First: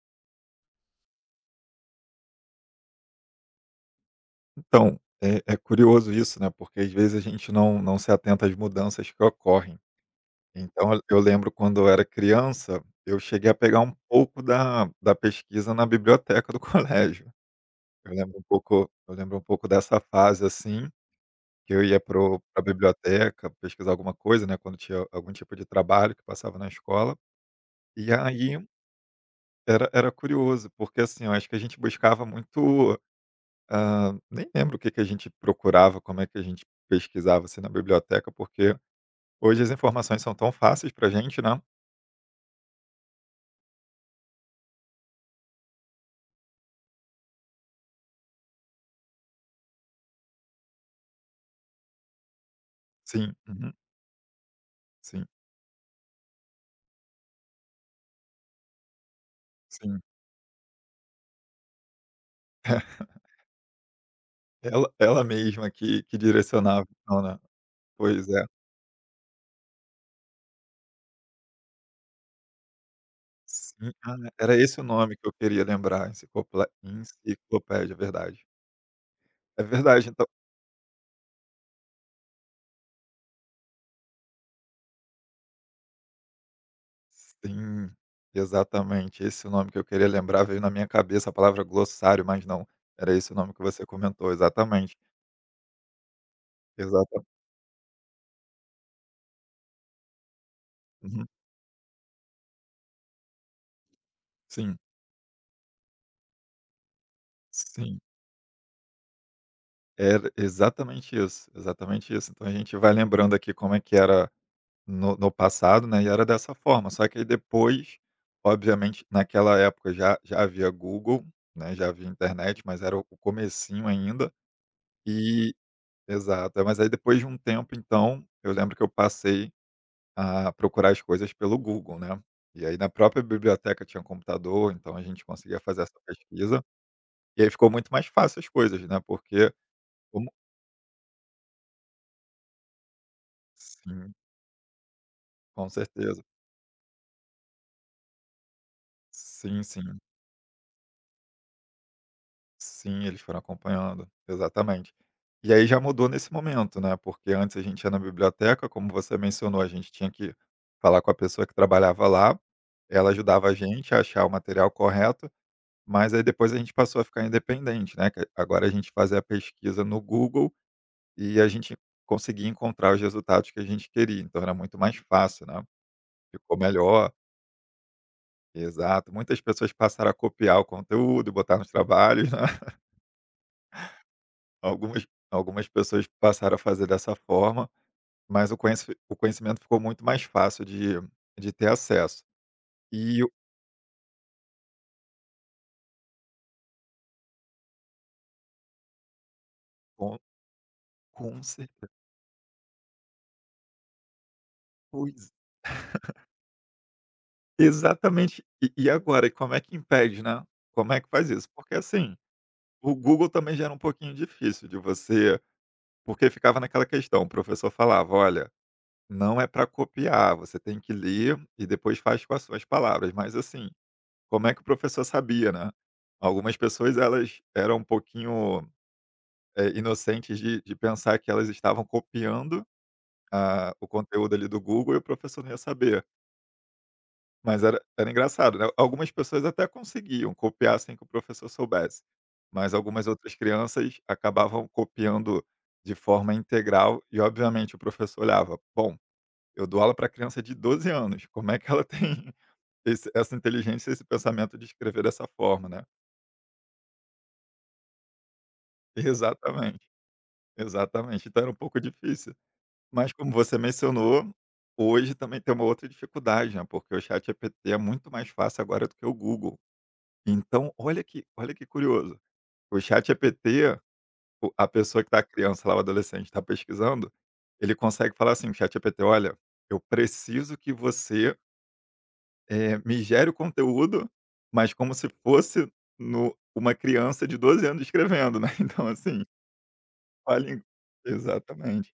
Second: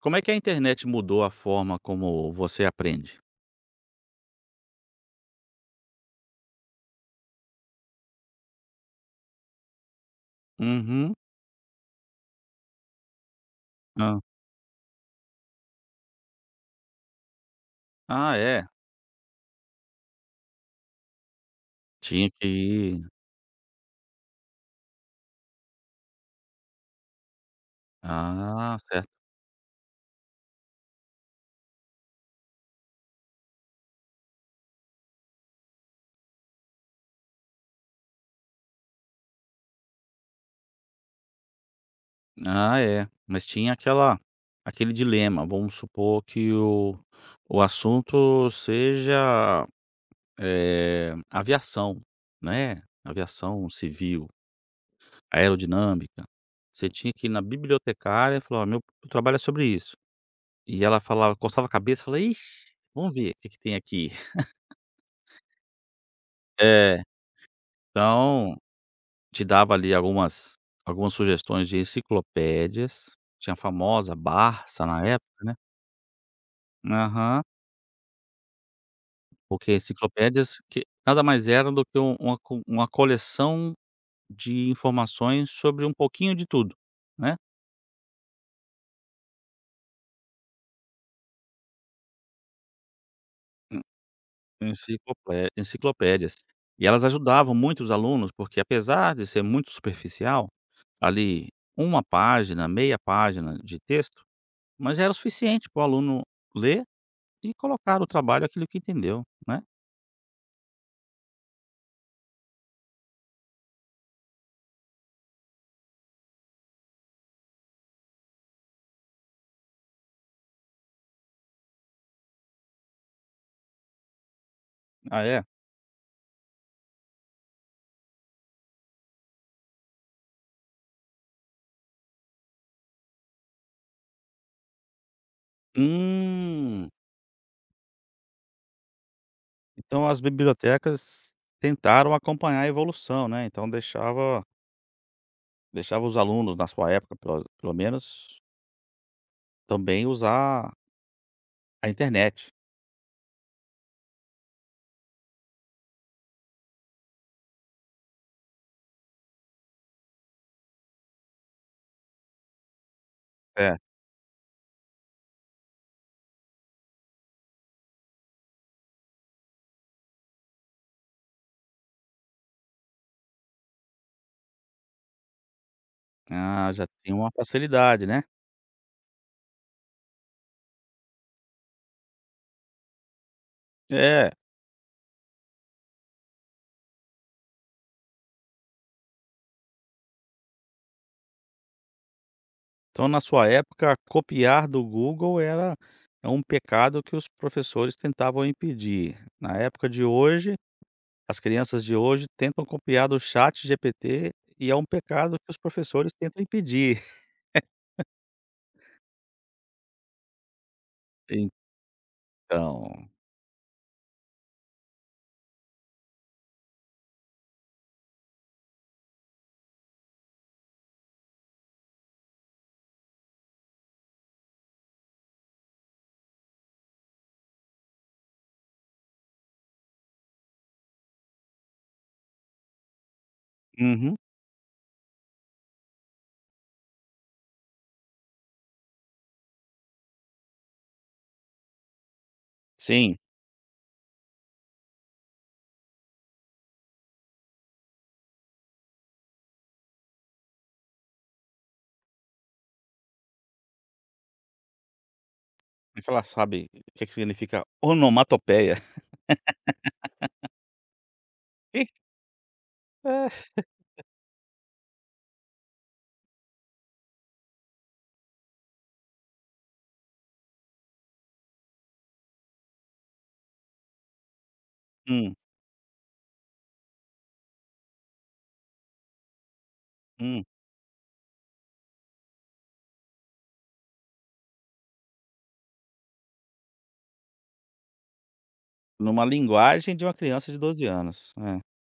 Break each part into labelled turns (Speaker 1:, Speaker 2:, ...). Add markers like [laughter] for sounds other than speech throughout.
Speaker 1: Como é que a internet mudou a forma como você aprende?
Speaker 2: Então, é curioso isso, né, porque às vezes a gente não se atenta às mudanças que ocorrem. Então eu
Speaker 1: Uhum.
Speaker 2: eu lembro quando eu era criança, eu cheguei a pegar um
Speaker 1: Hã.
Speaker 2: pouco da pesquisa na biblioteca do [laughs] colégio. Eu
Speaker 1: Ah,
Speaker 2: lembro um
Speaker 1: é?
Speaker 2: pouco eu lembro um pouco dessa fase, assim, que eu ia para
Speaker 1: Tinha
Speaker 2: o
Speaker 1: que ir,
Speaker 2: biblioteca pesquisar alguma coisa, né, quando tinha algum tipo de trabalho que passava na escola. E aí
Speaker 1: ah, certo.
Speaker 2: era curioso, porque, assim, eu acho que a gente buscava muito. Ah, nem lembro o que que a gente procurava, como é que a gente pesquisava, assim, na biblioteca, porque hoje as informações são tão fáceis pra gente, né.
Speaker 1: Ah, é. Mas tinha aquela, aquele dilema. Vamos supor que o assunto seja, aviação, né,
Speaker 2: Sim,
Speaker 1: aviação
Speaker 2: uhum,
Speaker 1: civil,
Speaker 2: sim,
Speaker 1: aerodinâmica. Você tinha que ir na bibliotecária e falar: "Ó, meu trabalho é sobre isso".
Speaker 2: sim.
Speaker 1: E ela falava, coçava a cabeça e falava: "Ixi,
Speaker 2: [laughs]
Speaker 1: vamos ver o que que tem aqui". [laughs]
Speaker 2: Ela mesma que direcionava,
Speaker 1: É,
Speaker 2: então, né. Pois é.
Speaker 1: então... Te dava ali algumas sugestões de enciclopédias. Tinha a
Speaker 2: Sim,
Speaker 1: famosa
Speaker 2: ah, era esse o
Speaker 1: Barça na
Speaker 2: nome que eu
Speaker 1: época, né.
Speaker 2: queria lembrar, enciclople
Speaker 1: Aham.
Speaker 2: enciclopédia, verdade. É
Speaker 1: Porque
Speaker 2: verdade, então.
Speaker 1: enciclopédias que nada mais eram do que uma coleção de informações sobre um pouquinho de tudo, né.
Speaker 2: Sim, exatamente, esse é o nome que eu queria lembrar, veio na minha cabeça a palavra glossário, mas não, era esse o nome que você comentou,
Speaker 1: En
Speaker 2: exatamente,
Speaker 1: enciclopé Enciclopédias. E elas
Speaker 2: exata
Speaker 1: ajudavam muito os alunos, porque apesar de ser muito superficial,
Speaker 2: uhum,
Speaker 1: ali uma página, meia página de texto,
Speaker 2: sim.
Speaker 1: mas era o suficiente para o aluno ler e
Speaker 2: Sim,
Speaker 1: colocar o trabalho aquilo que entendeu, né.
Speaker 2: era exatamente isso, exatamente isso. Então a gente vai lembrando aqui como é que era no passado, né? E era dessa forma. Só que aí depois, obviamente, naquela época já havia Google, né? Já havia internet, mas era o comecinho ainda.
Speaker 1: Ah, é?
Speaker 2: E Exato. É, mas aí depois de um tempo, então, eu lembro que eu passei a procurar as coisas pelo Google, né? E aí na própria biblioteca tinha um computador, então a gente conseguia fazer essa pesquisa.
Speaker 1: Hum.
Speaker 2: E aí ficou muito mais fácil as coisas, né? Porque
Speaker 1: Então as
Speaker 2: como-
Speaker 1: bibliotecas tentaram acompanhar a evolução, né, então
Speaker 2: Sim,
Speaker 1: deixava
Speaker 2: com
Speaker 1: deixava os
Speaker 2: certeza.
Speaker 1: alunos, na sua época, pelo menos,
Speaker 2: Sim, sim.
Speaker 1: também usar a internet.
Speaker 2: Sim, eles foram acompanhando, exatamente. E aí já mudou nesse momento, né, porque antes a gente ia na biblioteca, como você mencionou, a gente tinha que falar com a pessoa que trabalhava lá, ela ajudava a
Speaker 1: É.
Speaker 2: gente a achar o material correto, mas aí depois a gente passou a ficar independente, né, que agora a gente fazia a pesquisa no Google e a gente conseguia encontrar os resultados que a gente queria, então era muito mais fácil, né, ficou
Speaker 1: Ah, já
Speaker 2: melhor.
Speaker 1: tem uma facilidade, né.
Speaker 2: Exato, muitas pessoas passaram a copiar o conteúdo e botar nos trabalhos, né.
Speaker 1: É,
Speaker 2: Algumas pessoas passaram a fazer dessa forma, mas o conhecimento ficou muito mais fácil de ter acesso.
Speaker 1: então na
Speaker 2: E o
Speaker 1: sua época copiar do Google era, é um pecado que os professores tentavam impedir. Na época de
Speaker 2: com
Speaker 1: hoje, as
Speaker 2: com cer
Speaker 1: crianças de hoje tentam copiar do ChatGPT e é um pecado que os professores tentam impedir.
Speaker 2: Exatamente. E agora, e como é que impede, né? Como é que faz isso?
Speaker 1: [laughs]
Speaker 2: Porque, assim, o
Speaker 1: Então
Speaker 2: Google também já era um pouquinho difícil de você, porque ficava naquela questão, o professor falava: "Olha, não é para copiar, você tem que ler e depois faz com as suas palavras", mas, assim, como é que o professor sabia, né? Algumas pessoas elas eram um pouquinho, inocentes de pensar que elas estavam copiando a o
Speaker 1: uhum,
Speaker 2: conteúdo ali do Google e o professor não ia saber. Mas era engraçado, né, algumas pessoas até conseguiam copiar sem que o professor soubesse, mas algumas
Speaker 1: sim,
Speaker 2: outras crianças acabavam copiando de forma integral e obviamente o professor olhava: "Bom, eu dou aula para criança de 12 anos, como é que ela [laughs] tem esse essa inteligência, esse pensamento de escrever dessa forma, né?"
Speaker 1: porque ela sabe o que é que significa onomatopeia.
Speaker 2: Exatamente, exatamente. Então era um pouco
Speaker 1: [laughs]
Speaker 2: difícil. Mas como
Speaker 1: É.
Speaker 2: você mencionou, hoje também tem uma outra dificuldade, né, porque o ChatGPT é muito mais fácil agora do que o Google. Então, olha que curioso, o ChatGPT, o a pessoa que está
Speaker 1: Hum,
Speaker 2: criança lá, o adolescente, está pesquisando, ele consegue falar assim: "ChatGPT, olha, eu
Speaker 1: hum,
Speaker 2: preciso que você, me gere o conteúdo, mas como se fosse no uma criança de 12 anos escrevendo", né, [laughs] então assim,
Speaker 1: numa linguagem de uma criança de
Speaker 2: olha.
Speaker 1: 12 anos.
Speaker 2: Exatamente.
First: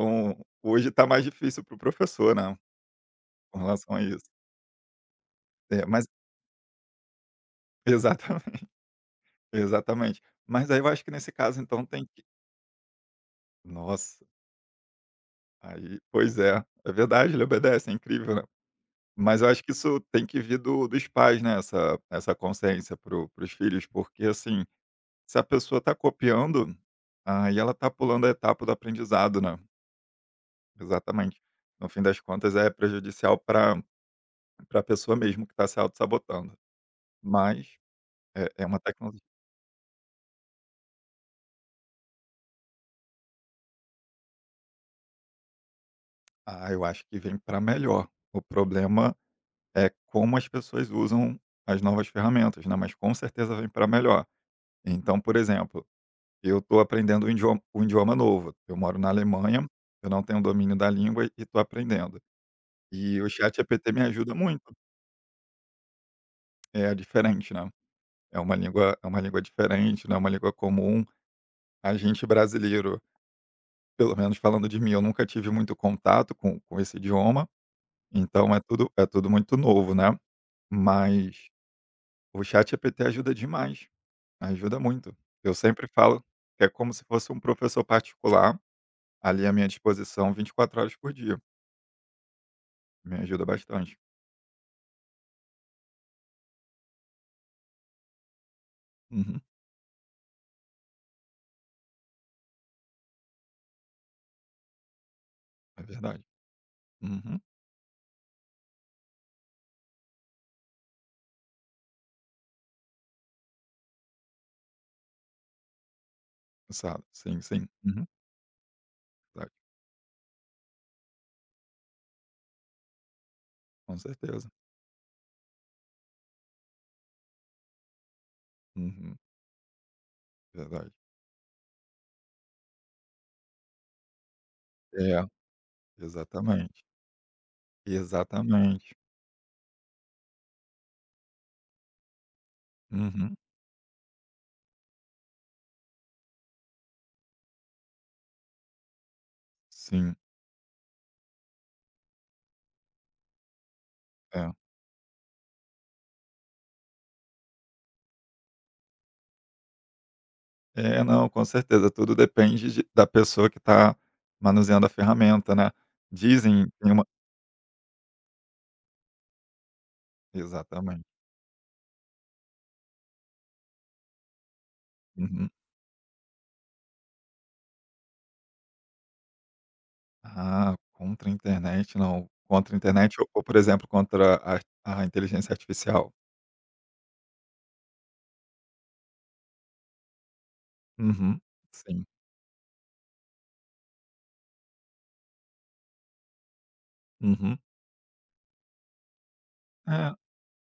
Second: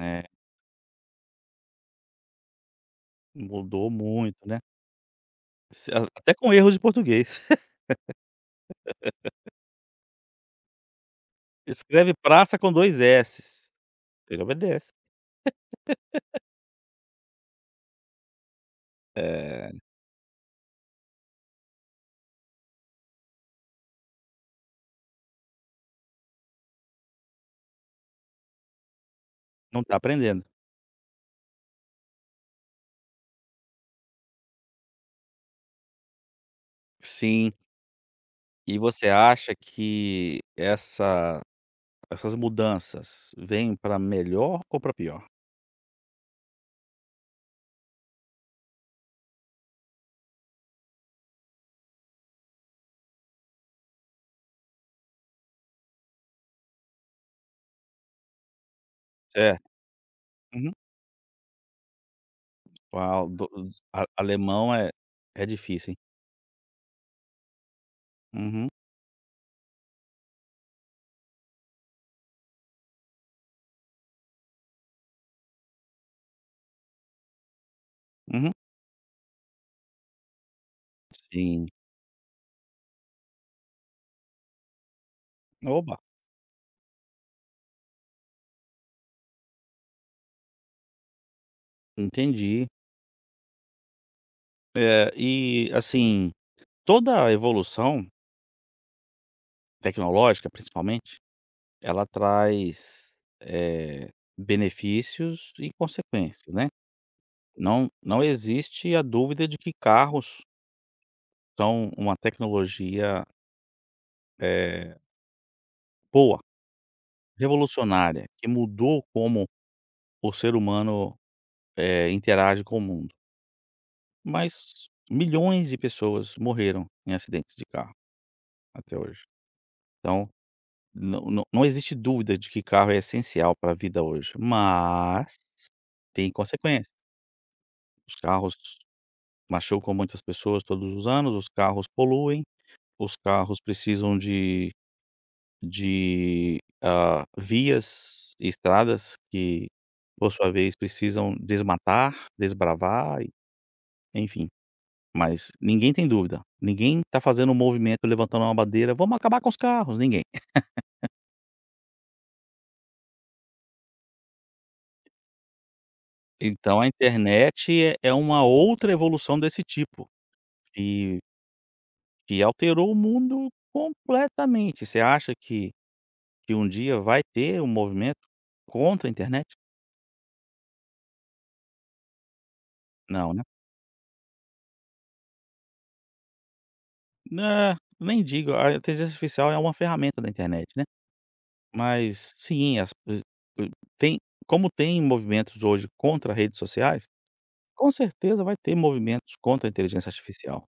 Speaker 1: É, é,
Speaker 2: hoje está mais difícil para o professor, né. Com
Speaker 1: mudou
Speaker 2: relação a isso.
Speaker 1: muito, né.
Speaker 2: É,
Speaker 1: Se
Speaker 2: mas
Speaker 1: a, até com erros de português. [laughs]
Speaker 2: exatamente, [laughs] exatamente. Mas aí eu acho que nesse caso então tem
Speaker 1: Escreve
Speaker 2: que,
Speaker 1: praça com 2 s's,
Speaker 2: nossa,
Speaker 1: ele obedece.
Speaker 2: aí pois é, é verdade, ele obedece, é incrível, né. Mas eu acho
Speaker 1: Eh,
Speaker 2: que isso tem que vir do dos pais, né, essa consciência para o os filhos, porque assim, se a pessoa tá copiando, aí ela tá pulando a etapa do aprendizado, né.
Speaker 1: não tá aprendendo.
Speaker 2: Exatamente. No fim das contas é prejudicial para a pessoa mesmo que está se auto sabotando.
Speaker 1: Sim,
Speaker 2: Mas é uma
Speaker 1: e você
Speaker 2: tecnologia.
Speaker 1: acha que essa, essas mudanças vêm para melhor ou para pior?
Speaker 2: Ah, eu acho que vem para melhor. O problema é como as pessoas usam as novas ferramentas, né? Mas com certeza vem para melhor. Então, por exemplo, eu estou aprendendo um idioma novo. Eu moro na
Speaker 1: É.
Speaker 2: Alemanha, eu não tenho domínio da língua e estou aprendendo. E
Speaker 1: Uau,
Speaker 2: o
Speaker 1: do
Speaker 2: chat
Speaker 1: os
Speaker 2: GPT me
Speaker 1: a
Speaker 2: ajuda muito.
Speaker 1: alemão é é difícil, hein.
Speaker 2: É diferente, né?
Speaker 1: Uhum,
Speaker 2: É uma língua diferente, não é uma língua comum. A gente brasileiro, pelo menos falando de mim, eu nunca tive muito contato com esse idioma.
Speaker 1: uhum.
Speaker 2: Então é tudo muito novo, né? Mas
Speaker 1: Sim.
Speaker 2: o chat GPT ajuda demais. Ajuda muito. Eu sempre
Speaker 1: Oba,
Speaker 2: falo que é como se fosse um professor particular ali à minha disposição 24 horas por dia.
Speaker 1: entendi.
Speaker 2: Me ajuda bastante.
Speaker 1: E, assim, toda a evolução
Speaker 2: Uhum,
Speaker 1: tecnológica, principalmente, ela traz, benefícios e
Speaker 2: é verdade.
Speaker 1: consequências, né.
Speaker 2: Uhum,
Speaker 1: Não existe a dúvida de que carros são uma tecnologia, eh, boa,
Speaker 2: sabe? Sim, sim. Uhum,
Speaker 1: revolucionária, que mudou como
Speaker 2: verdade.
Speaker 1: o ser humano, interage com o mundo.
Speaker 2: Com certeza.
Speaker 1: Mas milhões de pessoas morreram em acidentes de carro até
Speaker 2: Uhum,
Speaker 1: hoje. Então,
Speaker 2: verdade.
Speaker 1: não existe dúvida de que carro é essencial para a vida hoje,
Speaker 2: É,
Speaker 1: mas tem
Speaker 2: exatamente.
Speaker 1: consequências. Os carros
Speaker 2: Exatamente.
Speaker 1: machucam muitas pessoas todos os anos, os carros poluem, os
Speaker 2: Uhum,
Speaker 1: carros precisam de vias e estradas que,
Speaker 2: sim.
Speaker 1: por sua vez, precisam desmatar, desbravar e enfim.
Speaker 2: É.
Speaker 1: Mas ninguém tem dúvida, ninguém tá fazendo um movimento, levantando uma bandeira: "Vamos acabar com os carros", ninguém.
Speaker 2: É, não, com certeza. Tudo depende da pessoa que está manuseando a ferramenta, né? Dizem,
Speaker 1: Então a
Speaker 2: tem uma.
Speaker 1: internet é, é uma outra evolução desse tipo,
Speaker 2: Exatamente.
Speaker 1: que que alterou o mundo completamente. Você acha
Speaker 2: Uhum.
Speaker 1: que um dia vai ter um movimento contra a internet?
Speaker 2: Ah, contra a internet não. Contra a internet ou
Speaker 1: Não,
Speaker 2: ou,
Speaker 1: né.
Speaker 2: por exemplo, contra a inteligência artificial?
Speaker 1: Né, nem digo, a inteligência artificial é uma ferramenta da internet, né.
Speaker 2: Uhum, sim.
Speaker 1: Mas sim, as eh, tem como tem movimentos hoje contra redes sociais.
Speaker 2: Uhum.
Speaker 1: Com certeza vai ter movimentos contra a inteligência
Speaker 2: É,
Speaker 1: artificial,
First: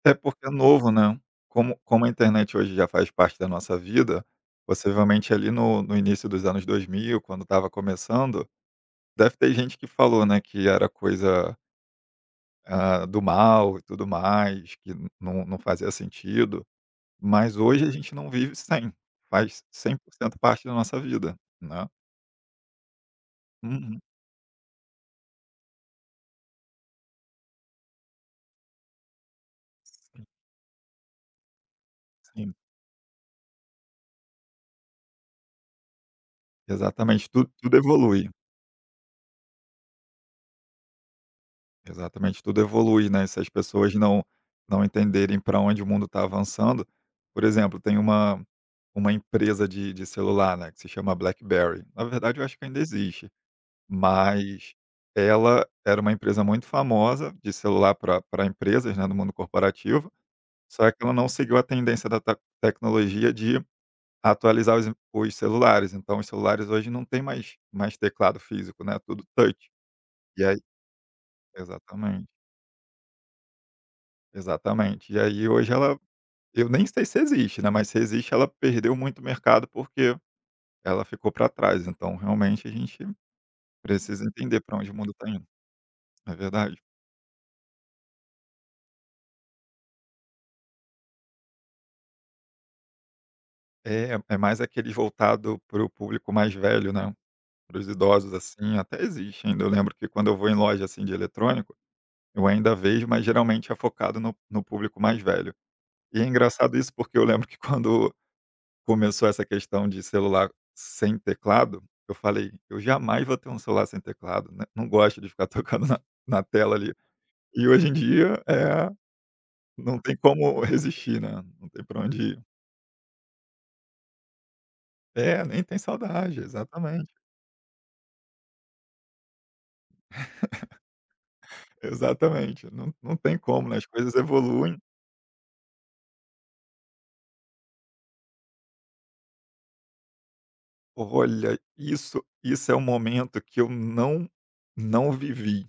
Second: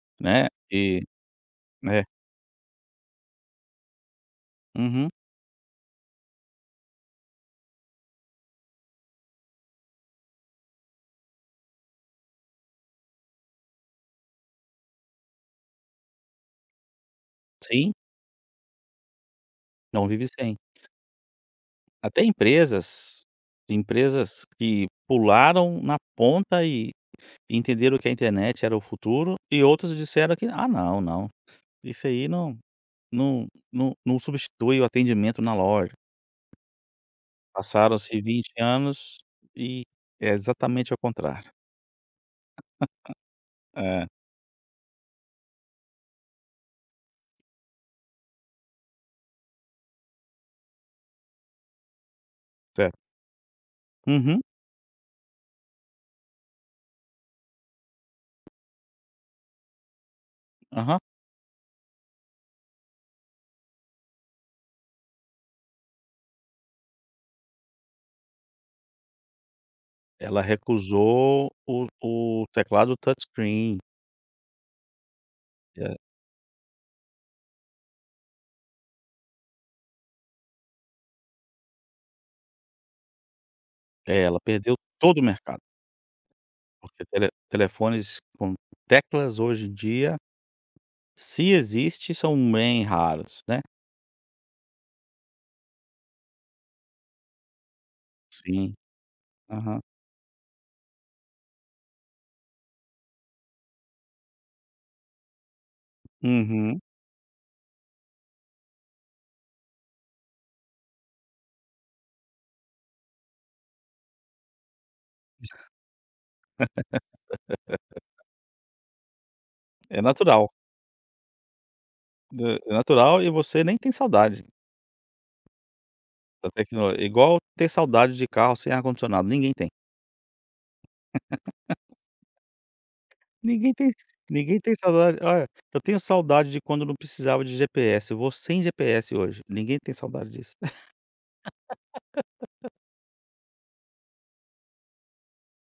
Speaker 2: até porque
Speaker 1: né,
Speaker 2: é novo,
Speaker 1: e
Speaker 2: né. Como
Speaker 1: né?
Speaker 2: como a internet hoje já faz parte da nossa vida,
Speaker 1: Uhum,
Speaker 2: possivelmente ali no início dos anos 2000 quando estava começando, deve ter gente que falou, né, que era coisa, ah, do mal e tudo mais, que não fazia sentido, mas hoje a
Speaker 1: sim,
Speaker 2: gente não vive sem. Faz cem
Speaker 1: não
Speaker 2: por
Speaker 1: vive
Speaker 2: cento
Speaker 1: sem.
Speaker 2: parte da nossa vida, né.
Speaker 1: Até empresas,
Speaker 2: Uhum.
Speaker 1: empresas que pularam na ponta e entenderam que a internet era o futuro e outras disseram que: "Ah, não, não, isso aí
Speaker 2: Sim,
Speaker 1: não não substitui o atendimento na loja".
Speaker 2: exatamente, tudo
Speaker 1: Passaram-se
Speaker 2: evolui.
Speaker 1: 20 anos e é exatamente ao contrário.
Speaker 2: Exatamente, tudo evolui, né, se as pessoas
Speaker 1: É,
Speaker 2: não entenderem para onde o mundo está avançando. Por exemplo, tem uma empresa de celular, né, que se chama BlackBerry, na verdade eu acho que ainda
Speaker 1: certo.
Speaker 2: existe,
Speaker 1: Uhum,
Speaker 2: mas ela era uma empresa muito famosa de celular para pra empresas, né, no mundo corporativo, só que
Speaker 1: aham.
Speaker 2: ela não seguiu a tendência da ta tecnologia de atualizar os celulares, então os celulares hoje não tem mais teclado físico, né, tudo touch. E
Speaker 1: Ela
Speaker 2: aí
Speaker 1: recusou o
Speaker 2: exatamente,
Speaker 1: o teclado touchscreen.
Speaker 2: exatamente. E aí hoje
Speaker 1: Eh,
Speaker 2: ela eu nem sei se existe, né, mas se existe ela perdeu muito mercado, porque ela ficou para trás, então realmente a gente precisa
Speaker 1: Ela
Speaker 2: entender
Speaker 1: perdeu
Speaker 2: para onde o mundo
Speaker 1: todo o
Speaker 2: está indo.
Speaker 1: mercado,
Speaker 2: É verdade.
Speaker 1: porque telefones com teclas hoje em dia, se existe, são bem raros, né.
Speaker 2: É mais aquele voltado para o público mais velho, né, para os idosos,
Speaker 1: Sim.
Speaker 2: assim, até existe ainda, eu
Speaker 1: Aham.
Speaker 2: lembro que quando eu vou em loja, assim, de eletrônico, eu ainda vejo, mas geralmente é focado no público mais velho. E é engraçado
Speaker 1: Uhum.
Speaker 2: isso, porque eu lembro que quando começou essa questão de celular sem teclado, eu falei: "Eu jamais vou ter um celular sem teclado, né, não gosto de ficar [laughs] tocando na tela ali". E hoje em dia, não
Speaker 1: É
Speaker 2: tem
Speaker 1: natural.
Speaker 2: como resistir, né, não tem pra onde ir.
Speaker 1: Hã, é natural e você nem tem saudade
Speaker 2: É, nem tem saudade,
Speaker 1: da tecnologia,
Speaker 2: exatamente,
Speaker 1: igual ter saudade de carro sem ar-condicionado, ninguém tem.
Speaker 2: exatamente, não tem como,
Speaker 1: Ninguém
Speaker 2: né, as
Speaker 1: tem,
Speaker 2: coisas
Speaker 1: ninguém tem
Speaker 2: evoluem.
Speaker 1: saudade olha, eu tenho saudade de quando não precisava de GPS, vou sem GPS hoje, ninguém tem saudade disso. [laughs]
Speaker 2: Olha, isso é um momento que eu não vivi,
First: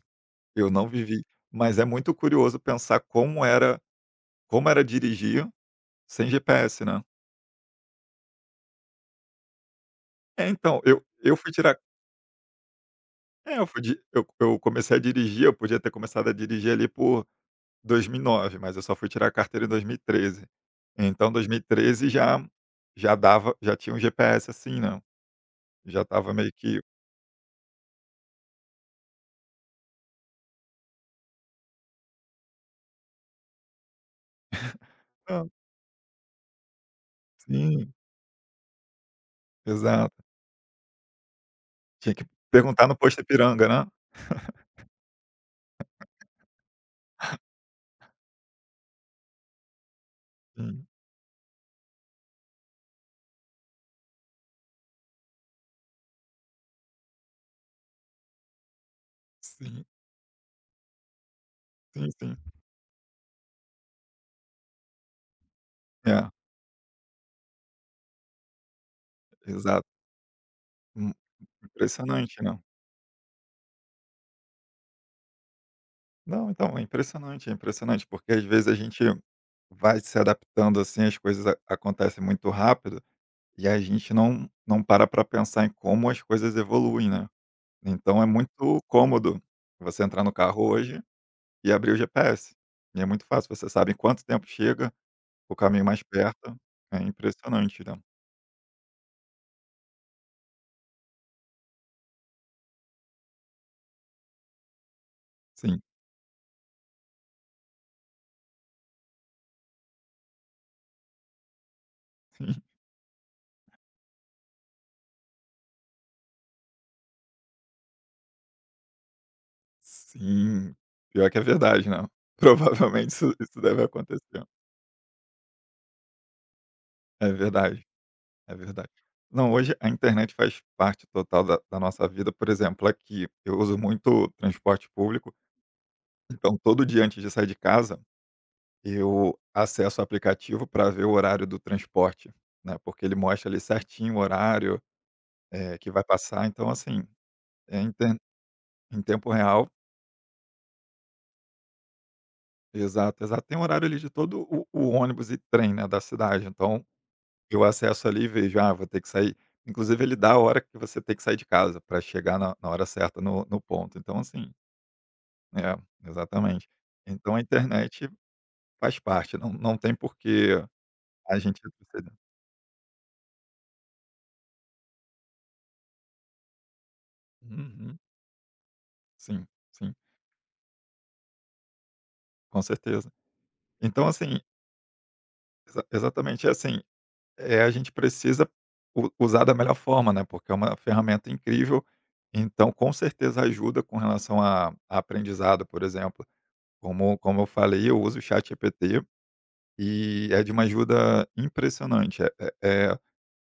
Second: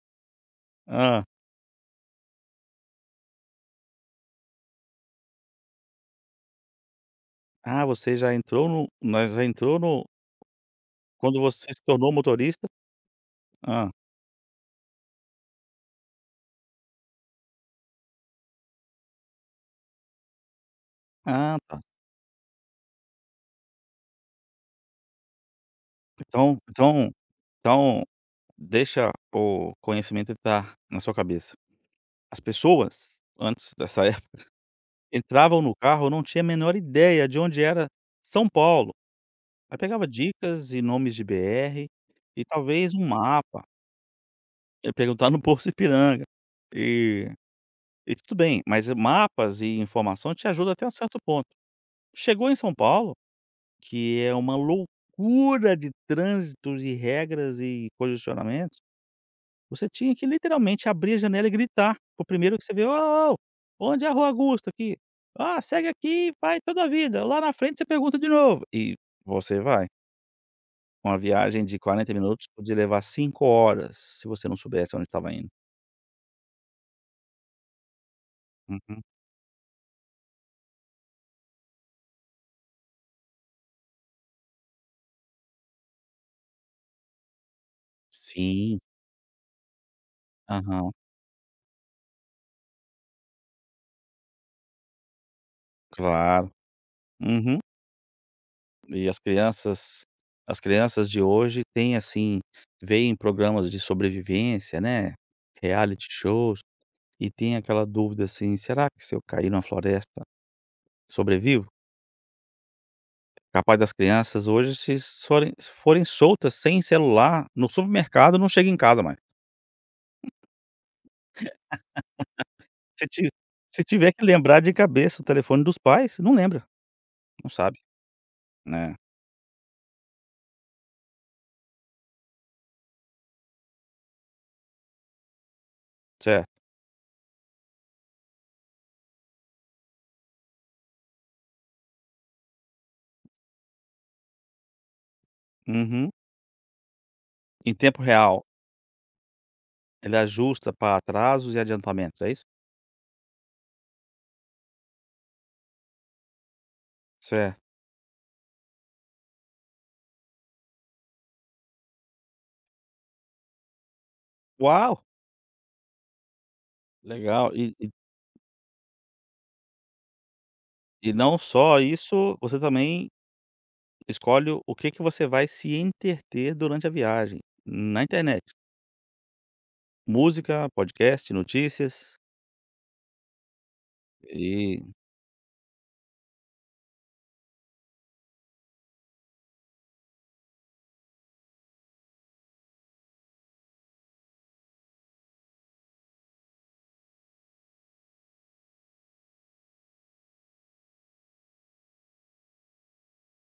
Speaker 2: não vivi,
Speaker 1: Hã.
Speaker 2: mas é muito curioso pensar como era dirigir sem GPS, né?
Speaker 1: Ah, você já entrou no,
Speaker 2: É, então, eu
Speaker 1: quando
Speaker 2: fui
Speaker 1: você
Speaker 2: tirar
Speaker 1: se tornou motorista?
Speaker 2: eu fui
Speaker 1: Hã.
Speaker 2: di eu comecei a dirigir, eu podia ter começado a dirigir ali por 2009, mas eu só fui tirar a carteira em 2013. Então
Speaker 1: Ah, tá.
Speaker 2: 2013 já dava, já tinha um GPS, assim, né, já tava meio
Speaker 1: Então
Speaker 2: que.
Speaker 1: então então deixa o conhecimento entrar na sua cabeça. As pessoas, antes dessa [laughs] época,
Speaker 2: Ah,
Speaker 1: entravam no carro, não tinha a menor ideia de onde era
Speaker 2: sim,
Speaker 1: São Paulo. Aí pegava
Speaker 2: exato.
Speaker 1: dicas e nomes de BR
Speaker 2: Tinha que
Speaker 1: e
Speaker 2: perguntar
Speaker 1: talvez
Speaker 2: no
Speaker 1: um
Speaker 2: posto
Speaker 1: mapa,
Speaker 2: Ipiranga, né.
Speaker 1: ia perguntar no [laughs] posto Ipiranga. E e tudo bem, mas mapas e informação te ajuda
Speaker 2: Sim,
Speaker 1: até um certo ponto. Chegou em São Paulo, que é uma loucura de trânsitos e regras e congestionamentos,
Speaker 2: sim,
Speaker 1: você tinha que literalmente abrir a janela e gritar
Speaker 2: sim,
Speaker 1: para o
Speaker 2: sim.
Speaker 1: primeiro que você vê: "Ô, ô, ô, onde é a Rua Augusta aqui? Ah, segue
Speaker 2: É,
Speaker 1: aqui, vai toda a vida, lá na frente você pergunta de novo", e você
Speaker 2: exato.
Speaker 1: vai.
Speaker 2: Hum,
Speaker 1: Uma viagem de 40
Speaker 2: impressionante,
Speaker 1: minutos
Speaker 2: né.
Speaker 1: podia levar 5 horas, se você não soubesse onde estava indo.
Speaker 2: Não, então, é impressionante, porque às vezes a gente
Speaker 1: Uhum.
Speaker 2: vai se adaptando, assim, as coisas a acontecem muito rápido. E a gente não para para pensar em como as coisas evoluem, né. Então é
Speaker 1: Sim.
Speaker 2: muito cômodo você entrar no carro
Speaker 1: Aham.
Speaker 2: hoje e abrir o GPS. E é muito fácil, você sabe em quanto tempo chega, o caminho mais
Speaker 1: Claro.
Speaker 2: perto. É
Speaker 1: Uhum.
Speaker 2: impressionante, né.
Speaker 1: E as crianças, as crianças de hoje têm, assim, veem programas de sobrevivência, né,
Speaker 2: Sim,
Speaker 1: reality shows, e tem aquela dúvida, assim: "Será que se eu cair numa floresta, sobrevivo?".
Speaker 2: [laughs] sim,
Speaker 1: Capaz das crianças hoje, se forem soltas sem celular no supermercado, não chega em casa mais.
Speaker 2: sim. Pior que é verdade, né. [laughs]
Speaker 1: Se
Speaker 2: Provavelmente
Speaker 1: ti
Speaker 2: isso deve
Speaker 1: Se tiver que
Speaker 2: acontecer.
Speaker 1: lembrar de cabeça o telefone dos pais, não lembra,
Speaker 2: É
Speaker 1: não sabe,
Speaker 2: verdade, é verdade.
Speaker 1: né.
Speaker 2: Não, hoje a internet faz parte total da nossa vida. Por exemplo, aqui eu uso muito transporte público,
Speaker 1: Certo.
Speaker 2: então todo dia antes de sair de casa eu acesso o aplicativo para ver o horário do transporte, né, porque ele mostra ali certinho o horário, que vai
Speaker 1: Uhum.
Speaker 2: passar, então assim,
Speaker 1: Em
Speaker 2: é em
Speaker 1: tempo
Speaker 2: tem
Speaker 1: real,
Speaker 2: em tempo real,
Speaker 1: ele ajusta para atrasos e adiantamentos, é isso?
Speaker 2: exato, exato. Tem horário ali de todo o ônibus e trem, né, da cidade, então
Speaker 1: Certo.
Speaker 2: eu acesso ali e vejo: "Ah, vou ter que sair". Inclusive ele dá a hora que você tem que sair de casa para chegar na hora certa no ponto, então assim,
Speaker 1: Uau!
Speaker 2: é, exatamente. Então a
Speaker 1: Legal. E e
Speaker 2: internet faz parte, não tem por que
Speaker 1: e não
Speaker 2: a gente
Speaker 1: só
Speaker 2: retroceder.
Speaker 1: isso, você também escolhe o que que você vai se entreter durante a viagem,
Speaker 2: Uhum,
Speaker 1: na internet.
Speaker 2: sim, sim.
Speaker 1: Música, podcast, notícias,
Speaker 2: Com certeza. Então, assim,
Speaker 1: e
Speaker 2: exatamente é assim, é, a gente precisa u usar da melhor forma, né, porque é uma ferramenta incrível, então com certeza ajuda com relação a aprendizado, por exemplo. Como eu falei, eu uso o ChatGPT e é de uma ajuda impressionante. É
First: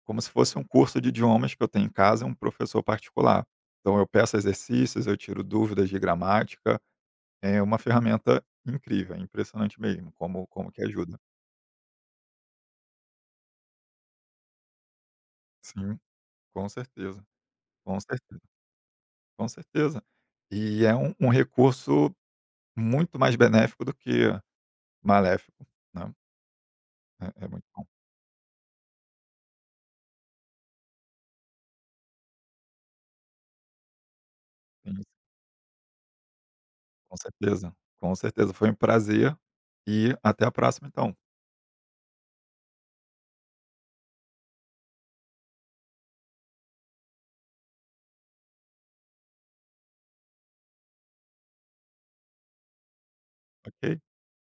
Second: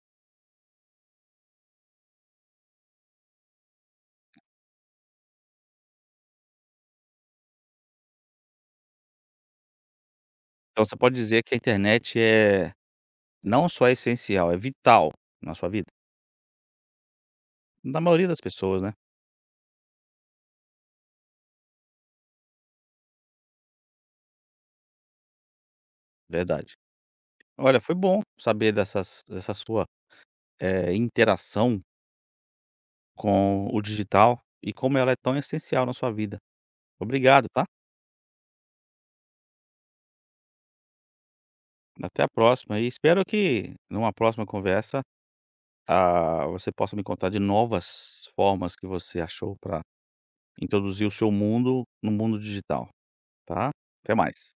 Speaker 2: como se fosse um curso de idiomas que eu tenho em casa, um professor particular. Então eu peço exercícios, eu tiro dúvidas de gramática, é uma ferramenta incrível, é impressionante mesmo como que
Speaker 1: então você pode
Speaker 2: ajuda.
Speaker 1: dizer que a internet é, não só é essencial, é vital na sua vida.
Speaker 2: Sim. Com certeza, com
Speaker 1: Na maioria
Speaker 2: certeza,
Speaker 1: das pessoas, né,
Speaker 2: com certeza. E é um recurso muito mais benéfico do que maléfico, né.
Speaker 1: verdade.
Speaker 2: É muito
Speaker 1: Olha,
Speaker 2: bom.
Speaker 1: foi bom saber dessa sua, interação com o digital e como
Speaker 2: Sim,
Speaker 1: ela é tão essencial na sua vida.
Speaker 2: com
Speaker 1: Obrigado, tá.
Speaker 2: certeza, com certeza. Foi um prazer e até a próxima então,
Speaker 1: Até a próxima e espero que numa próxima conversa, ah, você possa me contar de novas formas que você achou para introduzir o seu mundo no mundo digital, tá?
Speaker 2: ok?
Speaker 1: Até mais.